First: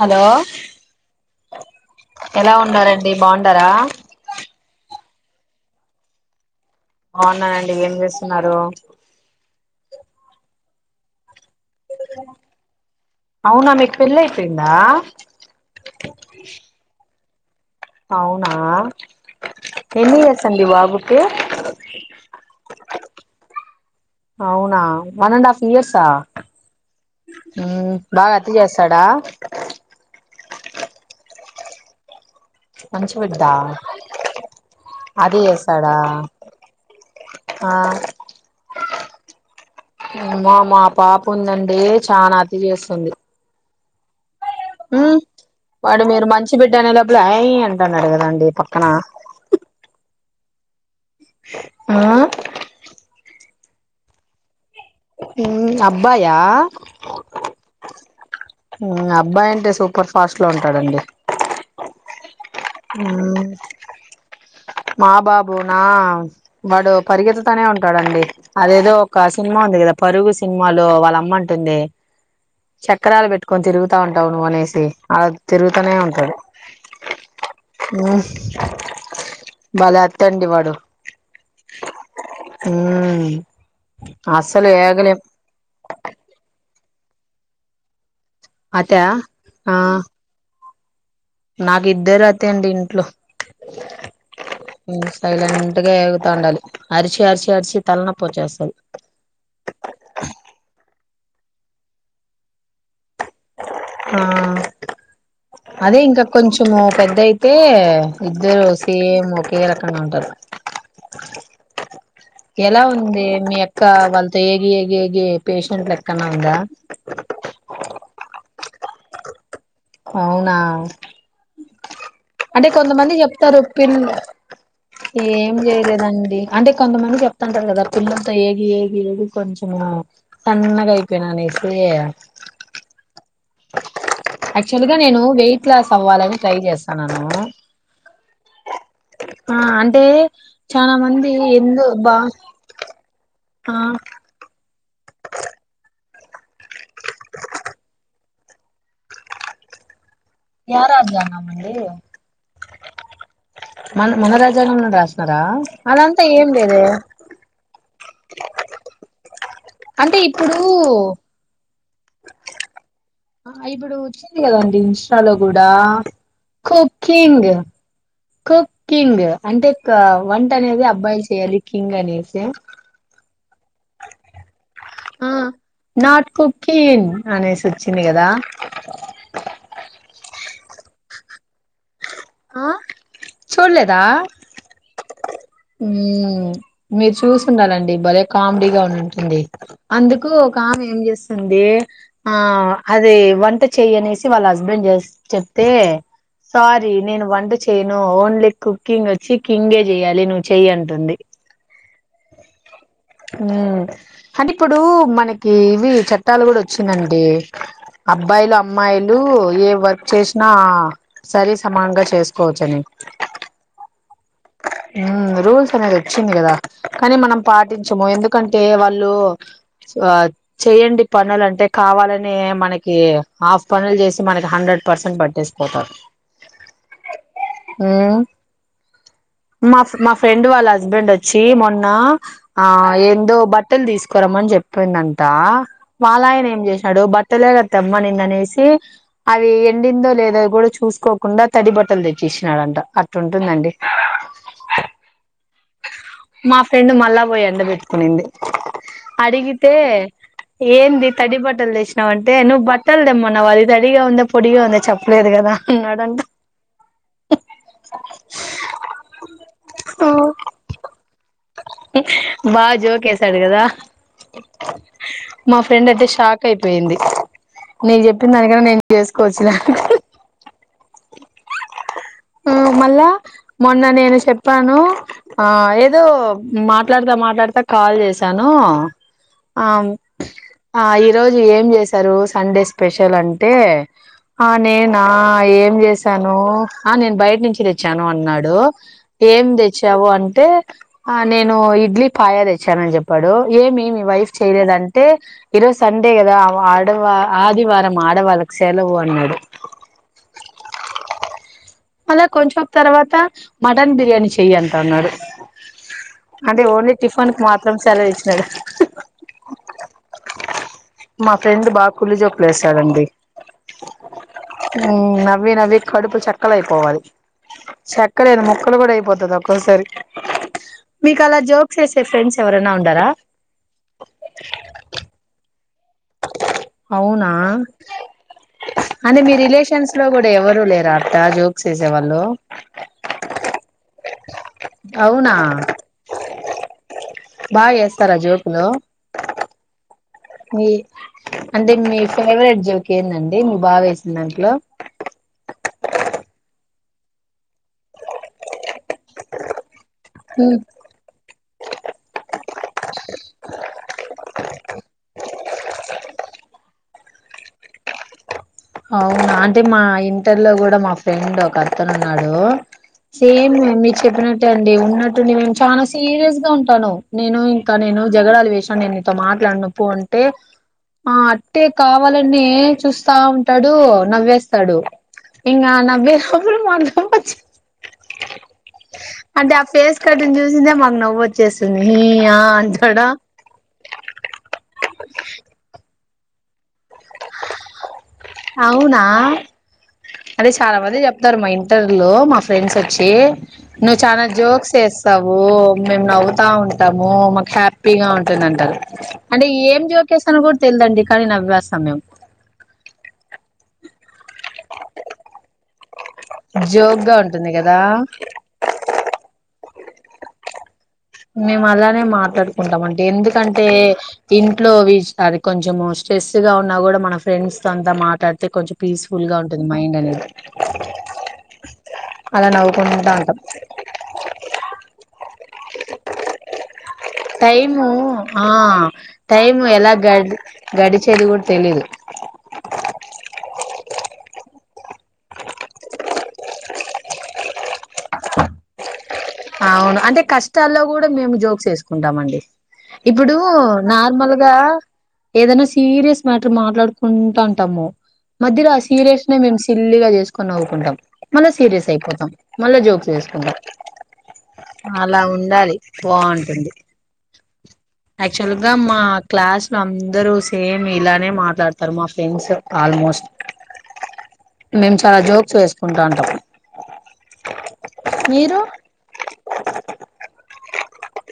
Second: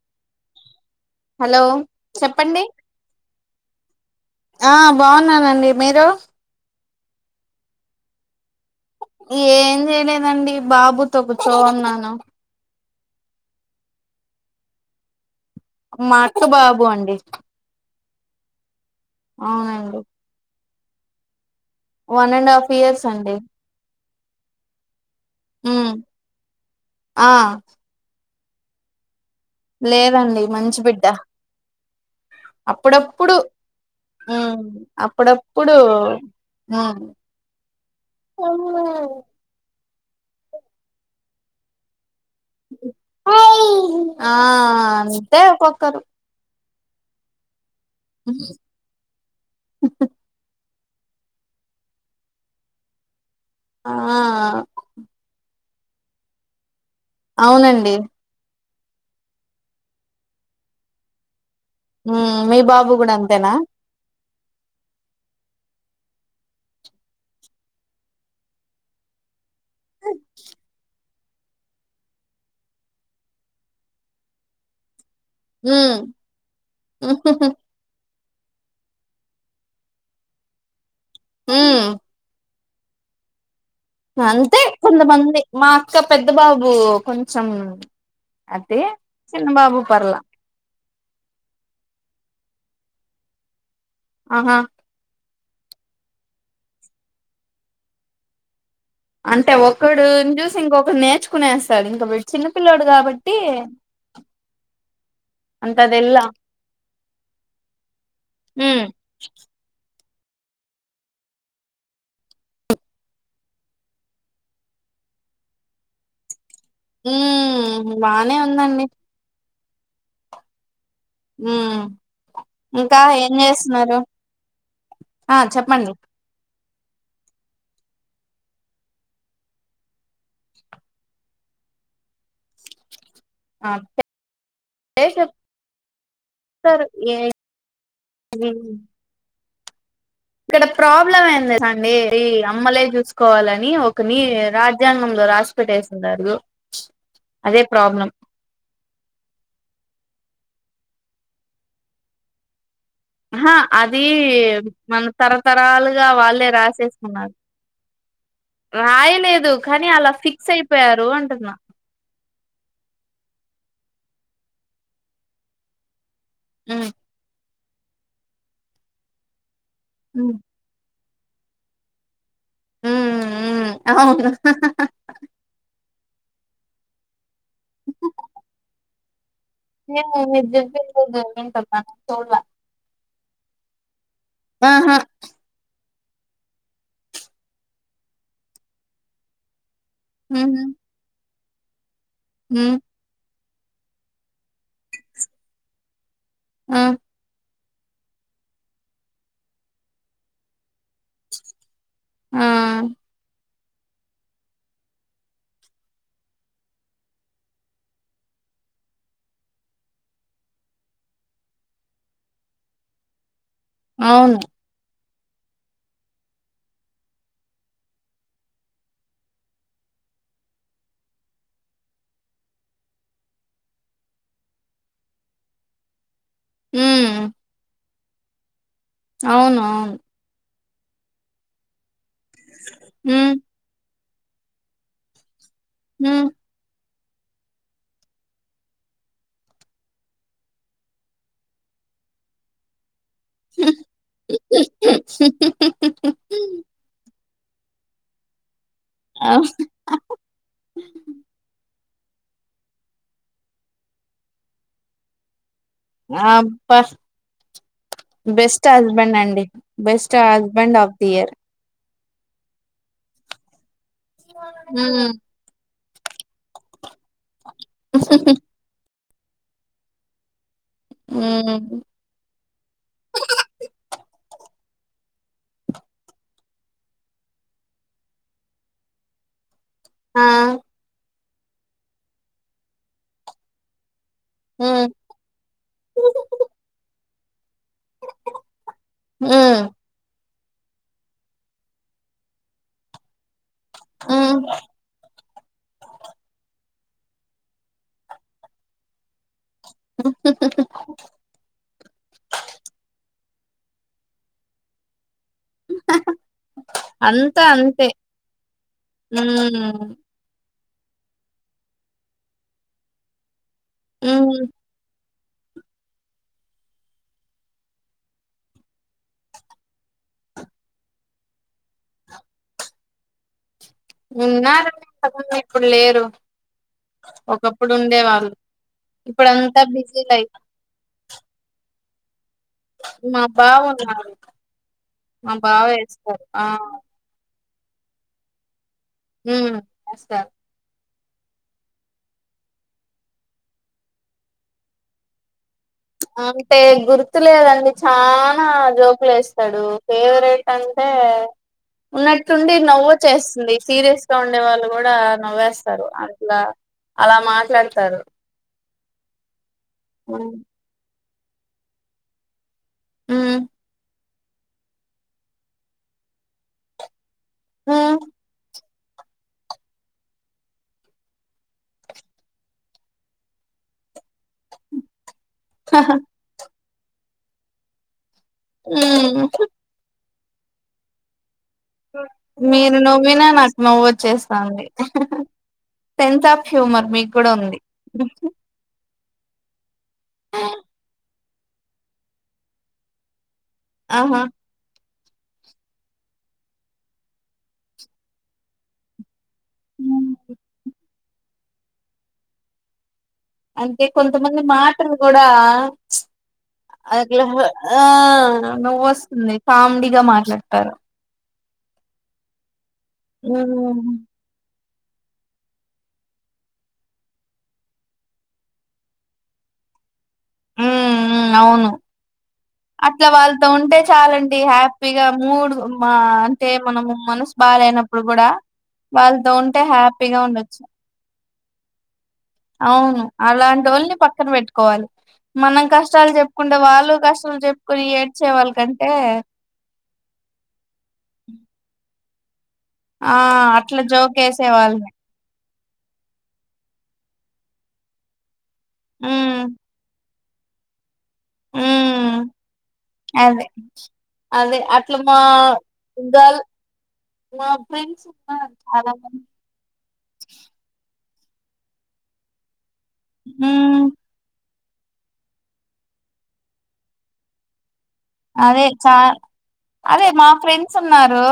Hello hello ఎలా చెప్పండి ఉండారండి బాండారా ఆ బాగున్నానండి మీరు అవున్నానండి ఏం చేస్తున్నారు ఏం చేయలేదండి బాబుతో కూర్చో ఉన్నాను అవునా మీకీ పెళ్లయిపోయిందా మాక్క బాబు అండి అవునా అవునండి ఎన్ని ఇయర్స్ అండి బాబుకి వన్ అండ్ హాఫ్ ఇయర్స్ అండి అవునా one and half um years ఆ బాగ చేసడ లేదండి మంచి బిడ్డ మంచి అప్పుడప్పుడు బిడ్డా ఉమ్ అతి అప్పుడప్పుడు చేస్తాడా ఉ ఆ అ అమ్మా మా పాప ఉందండి చానా అతి చేస్తుంది ఆ మ్మ్ అంతే ఒక్కొక్కరు వాడు మీరు మంచి బిడ్డ అనే లోపే అయ్ అంటున్నారు కదా అండి పక్కన ఆ ఆ ఉ అబ్బాయా అవునండి అబ్బాయి అంటే సూపర్ ఫాస్ట్లో ఉంటాడండి ఉమ్ మీ బాబు గూడా అంతేనా మా బాబు నా వాడు పరిగెత్తుతనే ఉంటాడండి అదేదో కాస్ సినిమా ఉంది గదా పరుగు సినిమాలో వాళ్ళ అమ్మంటుందే చక్రాలు పెట్టుకొని తిరుగుతా ఉంటావు నువ్వు అనేసి అలా తిరుగుతనే ఉమ్ ఉంటాడు ఉం భలే అత్తండి వాడు ఉమ్ ఉమ్మ్ అంతె కొంతమంది మా అక్క పెద్ద బాబు కొంచెం అతే అతా చిన్న ఆ బాబు పర్ల నాకు ఇద్దరు అతె అండి ఇంట్లో ఆహా తైలట్గా ఎగుతూ ఉండాలి అరిచి అరిచి అరిచి తలనొప్పాచ్చేస్తది అంటే ఒకడున్ చూసి ఇంకొకడు నేర్చుకునేస్తాడు ఇంకా వీడు చిన్న పిల్లోడు కాబ ఆ అంత అదే ఇంకా తెల్లా కొంచము పెద్ద అయితే ఇద్దరు ఉమ్ సేమ్ ఒకే రక అ అంటర్ ఎలా ఉంది మీ యక్క వాళ్ళతో ఏగి ఏగి ఏగి పేషెంట్లేక్కనా ఉందా ఉమ్ బానే ఉందండి అవునా ఉమ్ అంటే ఇంకా కొంతమంది ఏం చెప్తారుప్పి చేస్తున్నారు ఆ ఏం చెప్పండి చేయలేదండి అంటే కొంతమంది చెప్తంటారు కదా పిల్లలతో ఏగి ఏగి ఏగి కొంచెం సన్నగా అయిపోయినా అనే సియ ఆ యాక్చువల్గా అదే నేను వెయిట్ లాస్ అవ్వాలని ట్రై చేస్తాన్నాను హ ఆ అం ఇక్కడ ప్రాబ్లం ఏంది తెల్సాండి బా ఈ అమ్మలే చూసుకోవాలని ఆ ఒకని రాజ్ జ్యాంగంలో రాసిపెటేసిండారు అదే ప్రాబ్లం యా రాజ్యాంగం అండీ ఆహా అది మన మన రాజ్యాంగంలో మన రాసినారా తరతరాలుగా అదంతా వాళ్ళే ఏం లేదే రాసేసుకున్నారు రాయలేదు కానీ అలా అంటే ఫిక్స్ ఇప్పుడు అయిపోయారు అంటున్నా ఇప్పుడు వచ్చింది కదండి ఇన్స్టాలో గుడా హ్మ్ కుక్కింగ్ కుక్కిింగ్ అంటే హ్మ్ వంట అనేది అబ్బాయిల్ చ్ చేయాలి కింగ్ అనేసి ఉమ్ అవున్ ఆ నాట్ కుకీన్ అనేసి వచ్చింది కదా ఏమో మీర్ చెప్పేది [unintelligible] వింటున్నా చూడలా ఆ చూల్లేదా ఆహా ఉం మీరు చూసుండాలండి భలే కామెడీగా ఉండింటుంది అందుకు ఒక హ్మ్ ఆమె ఏం చేస్తుంది ఆ హ్మ్ అది వన్ ట చెయ్ అనేసి వాళ్ళ హస్బెండ్ చెప్తే ఆ సారీ నేను వంట చెయను ఓన్లీ కుకింగ్ వచ్చి కింగే చెయ్యాలి నువ్వు చెయ్ అంటుంది ఆ ఉమ్ అంటే ఇప్పుడు మనకి ఇవి చట్టాలు గుడా వచ్చిందండి అబ్బాయిలు అమ్మాయిలు ఏ వర్క్ చేసినా సరి సమానంగా చేసుకోవచ్చ అని. అవును. ఉమ్ రూల్స్ అనేది వచ్చింది కదా కానీ మనం పాటించము ఎందుకంటే వాళ్ళు. ఆహ్ చేయండి పనులు అంటే కావాలని మనకి హాఫ్ పనులు చేసి మనకి హండ్రెడ్ ప. పర్సన్ పట్టేసి పోతారు. ఉమ్. మా అవును మా ఫ్రెండ్ వాళ్ళ హస్బెండ్ వచ్చి మొన్న. ఆహ్ హ్మ్ ఏందో బట్టలు తీసుకురమని చెప్పిండంటా హ్మ్ వాలాయన ఏం చేసి. డు బట్టలేకదా తెమ్మనిందానేసి అవి ఎండిందో లేదో కూడా చూసుకోకుండా తడిబ. బట్టలు తెచ్చి వేసేస్నాడంటా అట్లుంటుందండి. ఉమ్. అల్లా పోయి ఎండ పెట్టుకునింది అవ్ అడిగితే ఏంది తడి బట్టలు తెచ్చు. ఆహ్ అంటే నువ్వు బట్టలు దేమ్మన్నావ్ అది తడిగా ఉందా పొడిగా ఉందా చెప్పలేదు కదా. అన్నాడంట అబ్బా బెస్ట్ హస్బెండ్. అండి best husband of the year. బాగా జోకేశాడు కదా. ఉమ్. మా ఫ్రెండ్ అయితే షాక్ అయిపోయింది నేను చెప్పిన దానికన్నా నేను చేసుకోవచ్చుగా. హ్మ్ ఆహ్ మళ్ళా మొన్న నేను చెప్పాను. ఆహ్ ఏదో మాట్లాడతా మాట్లాడతా కాల్ చేసాను. ఆ ఆహ్ ఈరోజు ఏం చేశారు సండే స్పెషల్ అంటే. ఆహ్ హ్మ్ నేనా ఏం చేసాను ఆహ్ నేను బయట నుంచి. తెచ్చాను అన్నాడు ఏం హ్మ్ తెచ్చావు అంటే. ఆహ్ నేను ఇడ్లీ పాయ తెచ్చానని చెప్పాడు ఏమి మీ వైఫ్ హ్మ్ చేయలేదంటే ఈరోజు సండే కదా ఆడవా ఆదివారం ఆడవాళ్ళకి సెలవు అన్నాడు. అలా కొంచెం తర్వాత. మటన్ బిర్యానీ చెయ్యి అంటున్నాడు. అంటే ఓన్లీ టిఫిన్ కి మాత్రం సెలవు ఇచ్చినాడు. ఉమ్. మా ఫ్రెండ్ బాగా కుళ్ళు జోకులు వేస్తాడండీ. హ్మ్ నవ్వి నవ్వి కడుపులు చక్కలైపోవాలి చెక్కలేంది ముక్కలు కూడా అయిపోతది ఒక్కొసారి. మీకు అలా జోక్స్ వేసే ఫ్రెండ్స్ ఎవరైనా ఉండారా. ఉన్నారండి ఇంతకుముందే ఇప్పుడు లేరు అవునా ఒకప్పుడు ఉండే వాళ్ళు. అంటే మీ రిలేషన్స్ లో కూడా ఎవరు లేరు అట్లా జోక్స్ వేసేవాళ్ళు. మా బావున్నాడు మా అవునా బావ ఎస్తారు ఆహ్. బాగెస్తారా జోకులు. ఉమ్. మీయ్. అంటే మీ ఫేవరెట్ జోకెందండి మీ బావవేసిన దాంట్లో. ఆహ్ అంటే గుర్తులేదండి చ్. చానా జోకులేస్తడు ఫేవరెట్ ఉమ్ అంటే. ఉన్నట్టుండి నవ్వొచ్చెస్తుంది సీరియస్ గా ఉండే వాళ్ళు కూడా నవ్వేస్తారు అట్లా. అలా మాట్లాడుతారు. అవునా అంటే మా ఇంటర్ లో కూడా మా ఫ్రెండ్ ఒక అతనున్నాడు సేమ్ మీరు చెప్పినట్టెఅండి ఉన్నట్టుండి మేమ్ చానా సీరియస్ గా ఉంటాను నేను ఇంకా మ్మ్ నేను జగడాలు వేసి నేను నీతో మాట్లాడను పో అంటే ఆ అట్టే కావాలని చూస్తా ఉంట్ టడు నవ్వేస్తాడు ఇంగ నవ్వేప్పుడు మాకూ నవ్వొచ్చిద్ ఉ కటింగ్ చూసిందే మాక్ నవ్వొచ్ మీరు నవ్విన నాకు నువ్వొచ్చేస్తాంది సెన్స్ ఆఫ్ హ్యూమర్ మీకు కూడా ఉంది అవునా అదే చాలా మంది చెప్తారు మా ఇంటర్ లో మా ఫ్రెండ్సోచ్చి నువ్ ఆహా చానా జోక్సేస్ తావు మేము నవ్వుతా ఉంటాము మాకు హ్యాపీగా ఉంటుందంటారు అంటే ఏం జ్యోక్ కెస్తానో కూడా తెలిదండి కానీ నవ్వెస్తాం మేము అంటే కొంతమంది మాటలు కూడా జోక్ గా అట్లా ఉంటుంది కదా ఆ నువ్వోస్తుంది కామిడిగా మాట్లాడతారు మేము అలానే మాట్లాడుకుంటామండి ఎందుకంటే మ్మ్ ఇన్ ట్లో విష్అని కొంచెం స్ట్రెస్ గా ఉన్నా కూడా మన ఫ్రెండ్స్ తో అంతా మాట్లాడితే కొంచెం పీస్ఫుల్ గా ఉంటది మైండ్ అనేది ఉ ఉ అవును అలా అట్లా నవ్వుకుంటా ఉంటాం వాళ్తో ఉంటే చాలండి హ్యాపీగా మూడ్ మా అంటే మనము మనసు టైము బాలేనప్పుడు కూడా ఆ వాళ్ళతో ఉంటే టైము ఎలా హ్యాపీగా గడ్ ఉండొచ్చు గడిచేది గూడ్ తెలీదు అవును అలాంటోళ్ని పక్కన పెట్టుకోవాలి మనం కష్టాలు చెప్పుకుంటే వాళ్ళు కష్టాలు చెప్పుకొని ఏడ్చే వాళ్కంటే అవును అంటే కష్టాల్లో కూడా మేము జోక్సేసుకుంటామండి ఆ ఇప్పుడు అట్లా జోకేసే నార్మల్గా వాళ్ళని ఏదనా సీరియస్ మ్యాటర్ మాట్లాడుకుంటాంటాము మధ్యలో ఆ సీరియస్ నే ఉమ్ మేమ్ సిల్లిగా చేసుకొని నవ్వుకుంటాం మళ్ళా సీరియస్ ఉమ్ అయిపోతాం మళ్ళా అదే జోక్సేసుకుంటాం అదే అట్లా మా అలా ఉండాలి గర్ల్ బావుంటుంది మా ఫ్రెండ్స్ ఉన్నారు యాక్చువల్ గా చాలా మా మంది క్లాస్ లో అందరూ సేమ్ ఇలానే మాట్లాడ్తారు మా ఫ్రెండ్స్ ఆల్మోస్ట్ ఉమ్ మేము చాలా జోక్సేసుకుంటాంటం అదే చా అదే మా ఫ్రెండ్సున్నారు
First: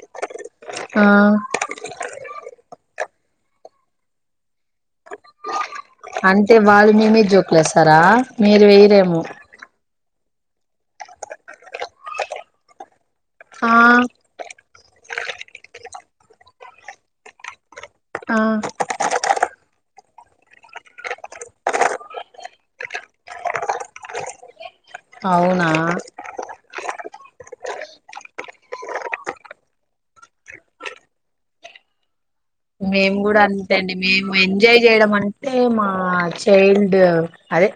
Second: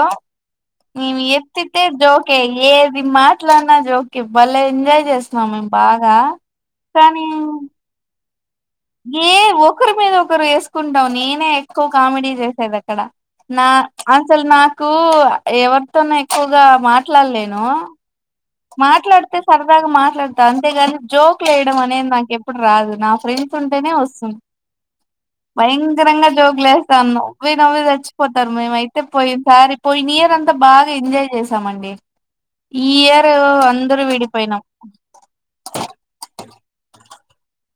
ఆ మేమ్ ఎత్తితే జోకె ఏది మాట్లాడినా జోకె బలే ఎంజాయ్ చేస్తాం మేమ్ బాగా అంటే వాళ్ళు మీ కానీ మీద జోకులేస్తారా మీరు వేయరేమో ఏ ఒకరి మీద ఒకరేసుకుంటాం నేనే ఎక్కువ కామెడీ చేసేదక్కడ నా ఆ అసలు నాకు ఎవరితోనేక్ ఎక్కువగా మాట్లాడ్లేను ఆ మాట్లాడితే సరదాగా మాట్ లేడ్తా అంతేగాని జోక్లేయడం అనేది నాకు ఎప్పుడు రాదు నా ఫ్రెండ్స్ ఉంటేనే వస్తుంది అవును భయంకరంగా జోగులు వస్తాను నవ్వే నవ్వి చచ్చిపోతారు మేము అయితే పోయి సారీ పోయి నియర్ అంతా బాగా ఎంజాయ్ చేసామండి ఈ మేము ఇయర్ కూడా అంతే అండి అందరూ మేము విడిపోయినాం ఎంజాయ్ చేయడం అంటే మా చైల్డ్ అదే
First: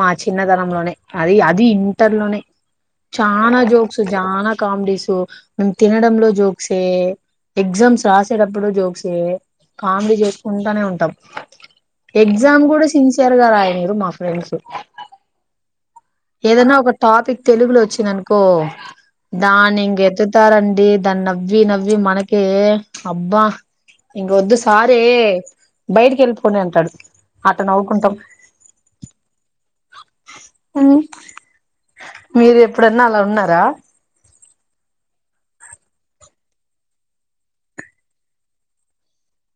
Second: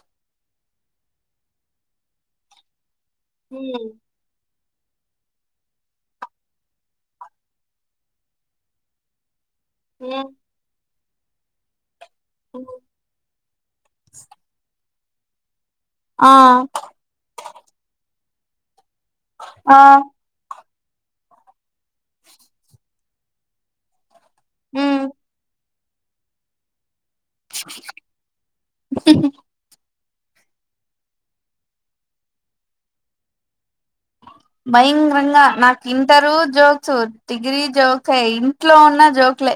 మా చిన్నతనంలోనే అది అది ఇంటర్లోనే చానా జోక్సు చానా కామెడీస్ మేము తినడంలో జోక్సే ఎగ్జామ్స్ రాసేటప్పుడు జోక్సే కామెడీ చేసుకుంటనే ఉంటాం ఎగ్జామ్ గుడా సిన్సియర్ గా రాయనీయరు మా ఫ్రెండ్స్ ఏదన్నా ఆ ఒక టాపిక్ తెలుగులోచ్చింది అనుకో దాన్ని ఇంగేత్తుతారం డి దాన్ నవ్వి నవ్వి మనకే అబ్బా ఇడోద్దు సారే బయటికి వెళ్ళిపోండి అంటాడు అట్ట నౌకుంటం ఉం మీరు ఎప్పుడన్నా అలా ఉన్నారా భయంరంగా నాకు ఇంటరు జోక్స్ డిగ్రీ జోకె ఇంట్లో ఉన్న జోక్ ట్లే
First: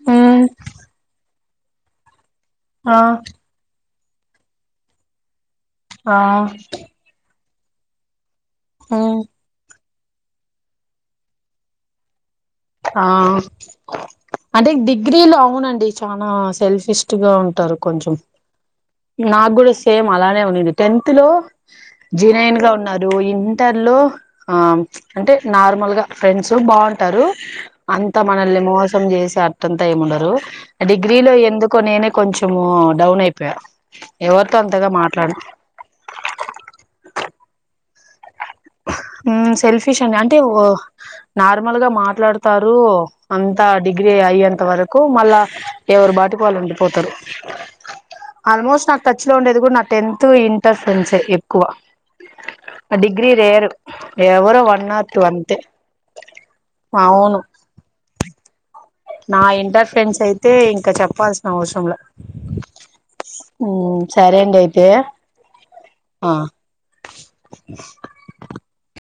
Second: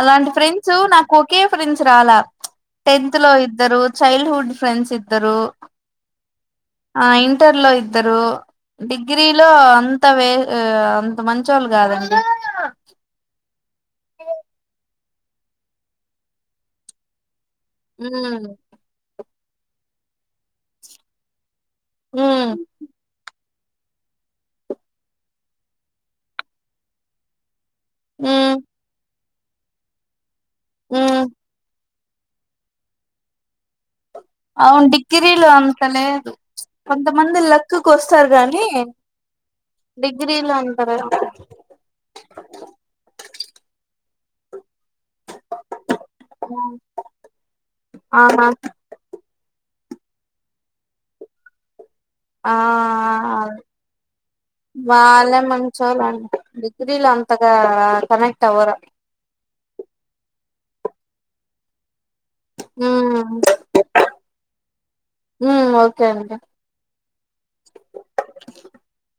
అలాంటి ఫ్రెండ్స్ నాకు ఒకే ఫ్రెండ్స్ రాలా ఆ టెన్త్ లో ఇద్దరు చైల్డ్ హుడ్ ఫ్రెండ్స్ ఇద్దరు ఆ ఆ ఇంటర్ లో ఇద్దరు డిగ్రీలో అం త వే అంత మంచొళ్ళు కాదండి ఆ అంటే డిగ్రీలో అవునండి చనా సెల్ఫిస్ట్ గా ఉ ంటారు ఉ కొంచం నాకు కూడా సేమ్ అలానే ఉన్నింది టెన్త్ లో ఉ జినైన్ గా ఉన్నారు ఇన్ ంటర్లో ఆ అంటే నార్మల్ గా ఫ్రెండ్స్ బాగుంటారు అంత ఉ మనల్ని మోసం చేసి అట్టంత ఏముండరు ఉ డిగ్రీలో ఎందుకో నేనే కొంచము డౌన్ అయిపోయా ఎవరితో అవున్ అంతగా మాట్లాడను డిగ్రీలో అంతలేద్ కొంత మంది లక్క్క్ వస్తారు గాన్ ఉమ్ సెల్ఫిష్ అండి అంటే ఓ అంటారు నార్మల్ గా మాట్లాడతారు అంత డిగ్రీ అయ్యేంత వర కు మళ్ళా ఎవరు బాటిక్ వాళ్ళు ఉండిపోతరు ఆహా ఆల్మోస్ట్ నాక్ టచ్ లో ఉండేది గుడా నా టెన్త్ ఇంటర్ ఫ్రెండ్సే ఎక్కువ ఆ డిగ్రీ అ రేరు ఎవరో వన్ ఆర్ టూ వాళ్ళే అంతే మంచోల డిగ్రీలో అవును అంతగా కనెక్ట్వర నా ఇంటర్ ఫ్రెండ్స్ అయితే ఇంకా చెప్పాల్సిన అవ్సరంల ఉమ్ ఉమ్ సరే అండి అయితే ఉమ్ ఓకే ఆ అండి